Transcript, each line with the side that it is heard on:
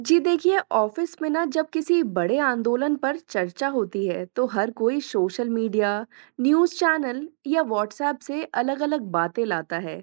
right: जी देखिए ऑफिस में ना जब किसी बड़े आंदोलन पर चर्चा होती है तो हर कोई सोशल मीडिया, न्यूज़ चैनल या व्हाट्सएप से अलग-अलग बातें लाता है।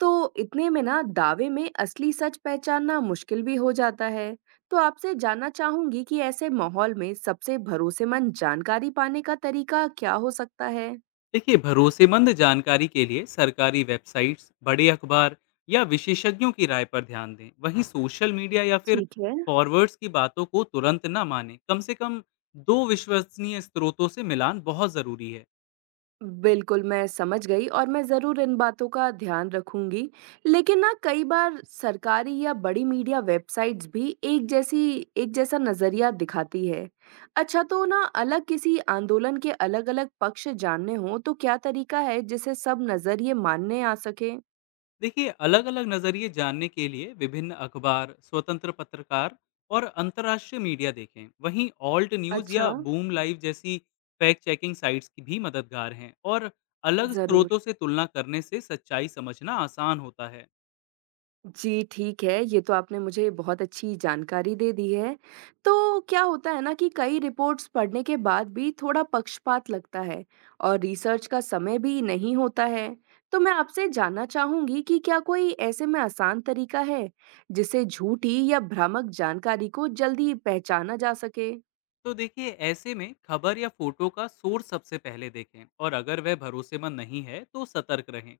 right: तो इतने में ना दावे में असली सच पहचानना मुश्किल भी हो जाता है। तो आपसे जानना चाहूंगी कि ऐसे माहौल में सबसे भरोसेमंद जानकारी पाने का तरीका क्या हो सकता है?
left: देखिए, भरोसेमंद जानकारी के लिए सरकारी वेबसाइट्स, बड़े अखबार या विशेषज्ञों की राय पर ध्यान दें। वहीं सोशल मीडिया या फिर
right: ठीक है।
left: फॉरवर्ड्स की बातों को तुरंत ना माने। कम से कम दो विश्वसनीय स्रोतों से मिलान बहुत ज़रूरी है।
right: बिल्कुल, मैं समझ गई और मैं ज़रूर इन बातों का ध्यान रखूँगी। लेकिन ना कई बार सरकारी या बड़ी मीडिया वेबसाइट्स भी एक जैसा नज़रिया दिखाती है। अच्छा तो ना अलग किसी आंदोलन के अलग-अलग पक्ष जानने हों तो क्या तरीका है जिससे सब नज़रिए मानने आ सकें?
left: देखिए, अलग अलग नज़रिए जानने के लिए विभिन्न अखबार, स्वतंत्र पत्रकार और अंतर्राष्ट्रीय मीडिया देखें। वहीं ऑल्ट न्यूज़
right: अच्छा।
left: या बूम लाइव जैसी फैक्ट चेकिंग साइट्स की भी मददगार हैं। और अलग
right: ज़रूर।
left: स्रोतों से तुलना करने से सच्चाई समझना आसान होता है।
right: जी, ठीक है, ये तो आपने मुझे बहुत अच्छी जानकारी दे दी है। तो क्या होता है ना कि कई रिपोर्ट्स पढ़ने के बाद भी थोड़ा पक्षपात लगता है और रिसर्च का समय भी नहीं होता है। तो मैं आपसे जानना चाहूँगी कि क्या कोई ऐसे में आसान तरीका है, जिससे झूठी या भ्रामक जानकारी को जल्दी पहचाना जा सके?
left: तो देखिए, ऐसे में खबर या फोटो का सोर्स सबसे पहले देखें, और अगर वह भरोसेमंद नहीं है तो सतर्क रहें।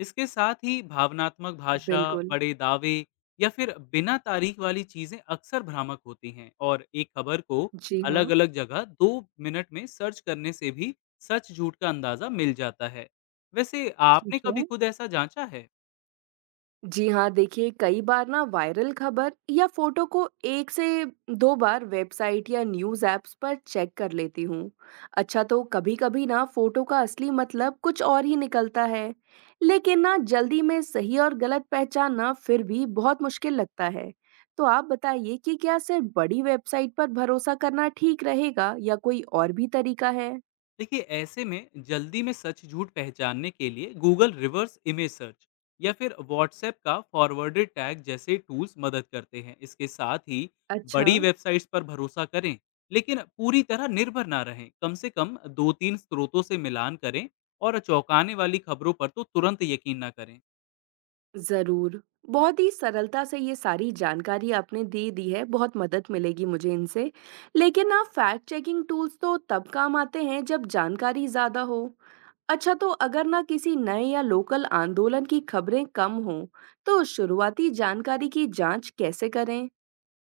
left: इसके साथ ही भावनात्मक भाषा,
right: बिल्कुल।
left: बड़े दावे या फिर बिना तारीख वाली चीजें अक्सर भ्रामक होती हैं। और एक खबर को
right: जी हाँ।
left: अलग अलग जगह 2 मिनट में सर्च करने से भी सच झूठ का अंदाजा मिल जाता है। वैसे, आपने
right: ठीक
left: कभी
right: है।
left: खुद ऐसा जांचा है?
right: जी हाँ, देखिए कई बार ना वायरल खबर या फोटो को एक से दो बार वेबसाइट या न्यूज़ ऐप्स पर चेक कर लेती हूँ। अच्छा तो कभी-कभी ना फोटो का असली मतलब कुछ और ही निकलता है। लेकिन ना जल्दी में सही और गलत पहचानना फिर भी बहुत मुश्किल लगता है। तो आप बताइए कि क्या सिर्फ बड़ी वेबसाइट पर भरोसा करना ठीक रहेगा या कोई और भी तरीका है?
left: देखिए, ऐसे में जल्दी में सच झूठ पहचानने के लिए गूगल रिवर्स इमेज सर्च या फिर व्हाट्सएप का फॉरवर्डेड टैग जैसे टूल्स मदद करते हैं। इसके साथ ही
right: अच्छा।
left: बड़ी वेबसाइट्स पर भरोसा करें, लेकिन पूरी तरह निर्भर ना रहें। कम से कम दो तीन स्रोतों से मिलान करें, और चौंकाने वाली खबरों पर तो तुरंत यकीन ना करें।
right: ज़रूर। बहुत ही सरलता से ये सारी जानकारी आपने दे दी है, बहुत मदद मिलेगी मुझे इनसे। लेकिन ना फैक्ट चेकिंग टूल्स तो तब काम आते हैं जब जानकारी ज़्यादा हो। अच्छा तो अगर ना किसी नए या लोकल आंदोलन की खबरें कम हों, तो शुरुआती जानकारी की जाँच कैसे करें?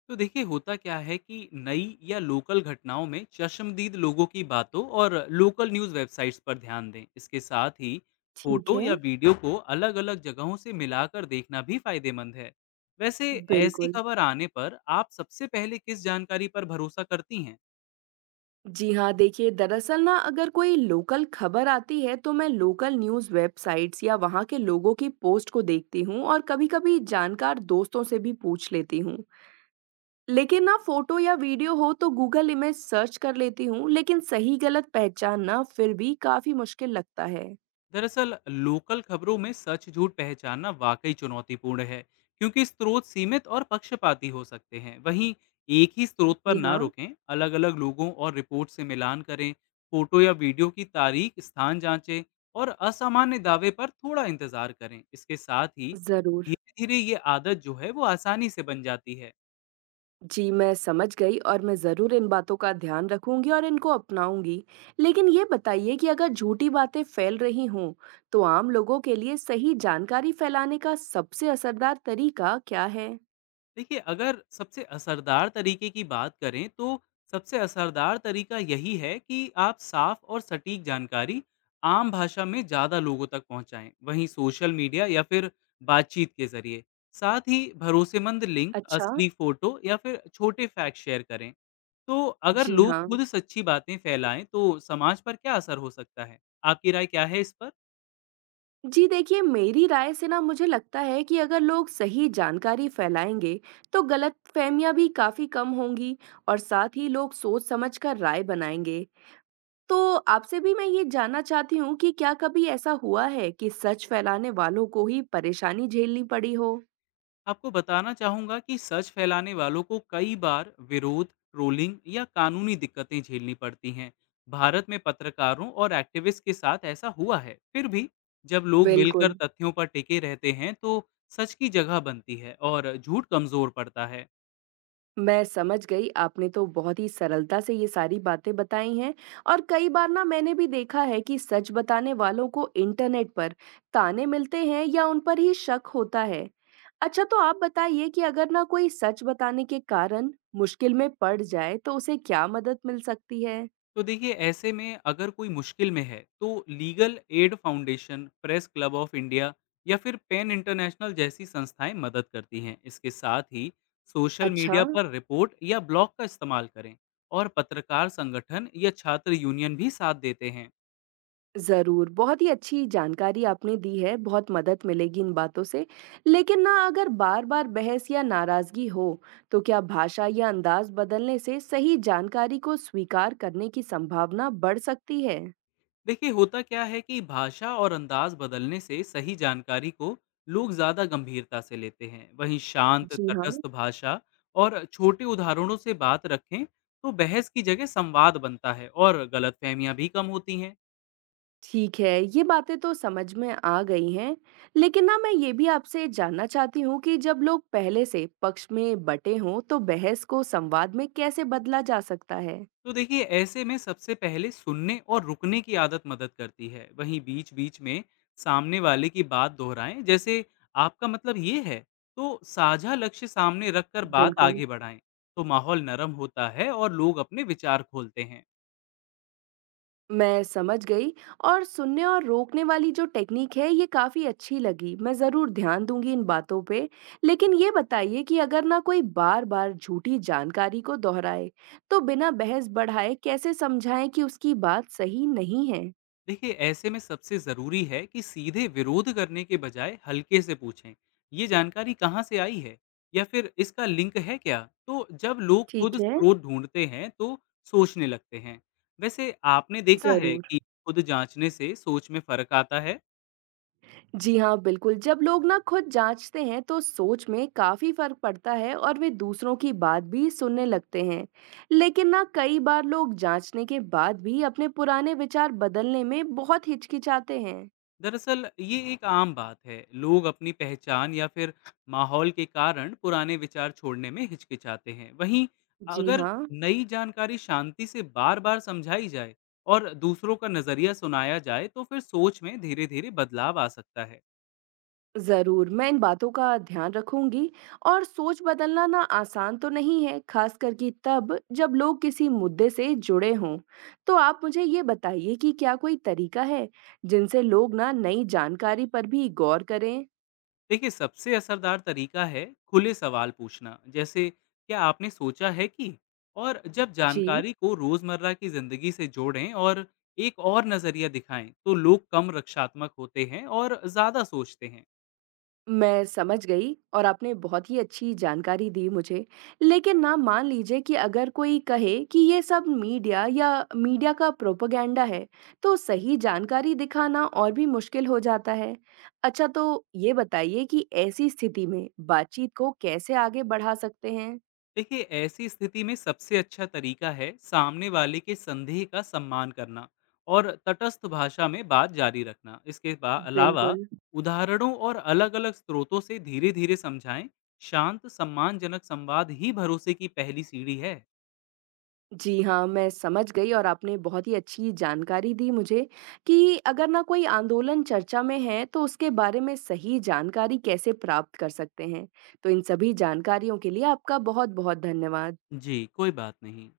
left: तो देखिए, होता क्या है कि नई या लोकल घटनाओं में चश्मदीद लोगों की बातों और लोकल न्यूज़ वेबसाइट्स पर ध्यान दें। इसके साथ ही
right: ठीक
left: फोटो
right: है।
left: या वीडियो को अलग अलग जगहों से मिलाकर देखना भी फायदेमंद है। वैसे, ऐसी
right: बिल्कुल।
left: खबर आने पर आप सबसे पहले किस जानकारी पर भरोसा करती हैं?
right: जी हाँ, देखिए दरअसल ना अगर कोई लोकल खबर आती है तो मैं लोकल न्यूज़ वेबसाइट्स या वहाँ के लोगों की पोस्ट को देखती हूँ और कभी-कभी जानकार दोस्तों से भी पूछ लेती हूँ। लेकिन ना फोटो या वीडियो हो तो गूगल इमेज सर्च कर लेती हूँ, लेकिन सही गलत पहचानना फिर भी काफी मुश्किल लगता है।
left: दरअसल, लोकल खबरों में सच झूठ पहचानना वाकई चुनौतीपूर्ण है, क्योंकि स्रोत सीमित और पक्षपाती हो सकते हैं। वहीं एक ही स्रोत पर
right: जी
left: ना
right: हाँ।
left: रुकें। अलग अलग लोगों और रिपोर्ट से मिलान करें। फोटो या वीडियो की तारीख, स्थान जांचें, और असामान्य दावे पर थोड़ा इंतजार करें। इसके साथ ही
right: जरूर।
left: धीरे धीरे ये आदत जो है वो आसानी से बन जाती है।
right: जी, मैं समझ गई और मैं ज़रूर इन बातों का ध्यान रखूंगी और इनको अपनाऊंगी। लेकिन ये बताइए कि अगर झूठी बातें फैल रही हों, तो आम लोगों के लिए सही जानकारी फैलाने का सबसे असरदार तरीका क्या है?
left: देखिए, अगर सबसे असरदार तरीके की बात करें तो सबसे असरदार तरीका यही है कि आप साफ और सटीक जानकारी आम भाषा में ज़्यादा लोगों तक पहुंचाएं। वहीं सोशल मीडिया या फिर बातचीत के जरिए, साथ ही भरोसेमंद लिंक,
right: अच्छा।
left: असली फोटो या फिर छोटे फैक्ट शेयर करें। तो अगर
right: जी
left: लोग
right: हाँ।
left: खुद सच्ची बातें फैलाएं तो समाज पर क्या असर हो सकता है? आपकी राय क्या है इस पर?
right: जी देखिए, मेरी राय से ना मुझे लगता है कि अगर लोग सही जानकारी फैलाएंगे, तो गलतफहमियां भी काफ़ी कम होंगी और साथ ही लोग सोच समझकर राय बनाएंगे। तो आपसे भी मैं ये जानना चाहती हूँ कि क्या कभी ऐसा हुआ है कि सच फैलाने वालों को ही परेशानी झेलनी पड़ी हो?
left: आपको बताना चाहूँगा कि सच फैलाने वालों को कई बार विरोध, ट्रोलिंग या कानूनी दिक्कतें झेलनी पड़ती हैं। भारत में पत्रकारों और एक्टिविस्ट के साथ ऐसा हुआ है। फिर भी जब लोग मिलकर
right: बिल्कुल।
left: तथ्यों पर टिके रहते हैं तो सच की जगह बनती है और झूठ कमज़ोर पड़ता है।
right: मैं समझ गई। आपने तो बहुत ही सरलता से ये सारी बातें बताई हैं और कई बार ना मैंने भी देखा है कि सच बताने वालों को इंटरनेट पर ताने मिलते हैं या उन पर ही शक होता है। अच्छा तो आप बताइए कि अगर ना कोई सच बताने के कारण मुश्किल में पड़ जाए तो उसे क्या मदद मिल सकती है?
left: तो देखिए, ऐसे में अगर कोई मुश्किल में है तो legal aid foundation, press club of India या फिर पेन इंटरनेशनल जैसी संस्थाएं मदद करती हैं। इसके साथ ही सोशल
right: अच्छा।
left: मीडिया पर रिपोर्ट या ब्लॉग का इस्तेमाल करें, और पत्रकार संगठन या छात्र यूनियन भी साथ देते हैं।
right: ज़रूर, बहुत ही अच्छी जानकारी आपने दी है, बहुत मदद मिलेगी इन बातों से। लेकिन ना अगर बार-बार बहस या नाराज़गी हो, तो क्या भाषा या अंदाज़ बदलने से सही जानकारी को स्वीकार करने की संभावना बढ़ सकती है?
left: देखिए, होता क्या है कि भाषा और अंदाज बदलने से सही जानकारी को लोग ज्यादा गंभीरता से लेते हैं। वहीं शांत,
right: जी हाँ।
left: तटस्थ भाषा और छोटे उदाहरणों से बात रखें तो बहस की जगह संवाद बनता है और गलतफहमियां भी कम होती हैं।
right: ठीक है, ये बातें तो समझ में आ गई हैं। लेकिन ना मैं ये भी आपसे जानना चाहती हूँ कि जब लोग पहले से पक्ष में बँटे हों, तो बहस को संवाद में कैसे बदला जा सकता है?
left: तो देखिए, ऐसे में सबसे पहले सुनने और रुकने की आदत मदद करती है। वहीं बीच बीच में सामने वाले की बात दोहराएं, जैसे, आपका मतलब ये है। तो साझा लक्ष्य सामने रखकर बात
right: बिल्कुल।
left: आगे बढ़ाएं, तो माहौल नरम होता है और लोग अपने विचार खोलते हैं।
right: मैं समझ गई और सुनने और रोकने वाली जो टेक्निक है ये काफ़ी अच्छी लगी। मैं ज़रूर ध्यान दूँगी इन बातों पे। लेकिन ये बताइए कि अगर ना कोई बार-बार झूठी जानकारी को दोहराए, तो बिना बहस बढ़ाए कैसे समझाएँ कि उसकी बात सही नहीं है?
left: देखिए, ऐसे में सबसे ज़रूरी है कि सीधे विरोध करने के बजाय हल्के से पूछें, ये जानकारी कहाँ से आई है, या फिर इसका लिंक है क्या। तो जब लोग खुद
right: ठीक है।
left: स्रोत ढूंढते हैं तो सोचने लगते हैं। वैसे, आपने देखा है
right: ज़रूर।
left: कि खुद जांचने से सोच में फर्क आता है।
right: जी हाँ, बिल्कुल जब लोग ना खुद जांचते हैं तो सोच में काफी फर्क पड़ता है और वे दूसरों की बात भी सुनने लगते हैं। लेकिन ना कई बार लोग जांचने के बाद भी अपने पुराने विचार बदलने में बहुत हिचकिचाते हैं।
left: दरअसल, ये एक आम बात है। लोग अपनी पहचान या फिर माहौल के कारण पुराने विचार छोड़ने में हिचकिचाते हैं। वहीं
right: जी
left: अगर
right: हाँ।
left: नई जानकारी शांति से बार बार समझाई जाए और दूसरों का नजरिया सुनाया जाए तो फिर सोच में धीरे धीरे बदलाव आ सकता है।
right: जरूर, मैं इन बातों का ध्यान रखूंगी। और सोच बदलना ना आसान तो नहीं है, खासकर कि तब जब लोग किसी मुद्दे से जुड़े हों। तो आप मुझे ये बताइए कि क्या कोई तरीका है जिनसे लोग ना नई जानकारी पर भी गौर करें?
left: देखिए, सबसे असरदार तरीका है खुले सवाल पूछना, जैसे क्या आपने सोचा है कि। और जब
right: जी,
left: जानकारी को रोजमर्रा की जिंदगी से जोड़ें और एक और नजरिया दिखाएं तो लोग कम रक्षात्मक होते हैं और ज्यादा सोचते हैं।
right: मैं समझ गई और आपने बहुत ही अच्छी जानकारी दी मुझे। लेकिन ना मान लीजिए कि अगर कोई कहे कि ये सब मीडिया या मीडिया का प्रोपेगेंडा है, तो सही जानकारी दिखाना और भी मुश्किल हो जाता है। अच्छा तो ये बताइए कि ऐसी स्थिति में बातचीत को कैसे आगे बढ़ा सकते हैं?
left: देखिए, ऐसी स्थिति में सबसे अच्छा तरीका है सामने वाले के संदेह का सम्मान करना और तटस्थ भाषा में बात जारी रखना। इसके अलावा,
right: बिल्कुल।
left: उदाहरणों और अलग अलग स्रोतों से धीरे धीरे समझाएं। शांत, सम्मानजनक संवाद ही भरोसे की पहली सीढ़ी है।
right: जी हाँ, मैं समझ गई और आपने बहुत ही अच्छी जानकारी दी मुझे कि अगर ना कोई आंदोलन चर्चा में है, तो उसके बारे में सही जानकारी कैसे प्राप्त कर सकते हैं। तो इन सभी जानकारियों के लिए आपका बहुत-बहुत धन्यवाद।
left: जी, कोई बात नहीं।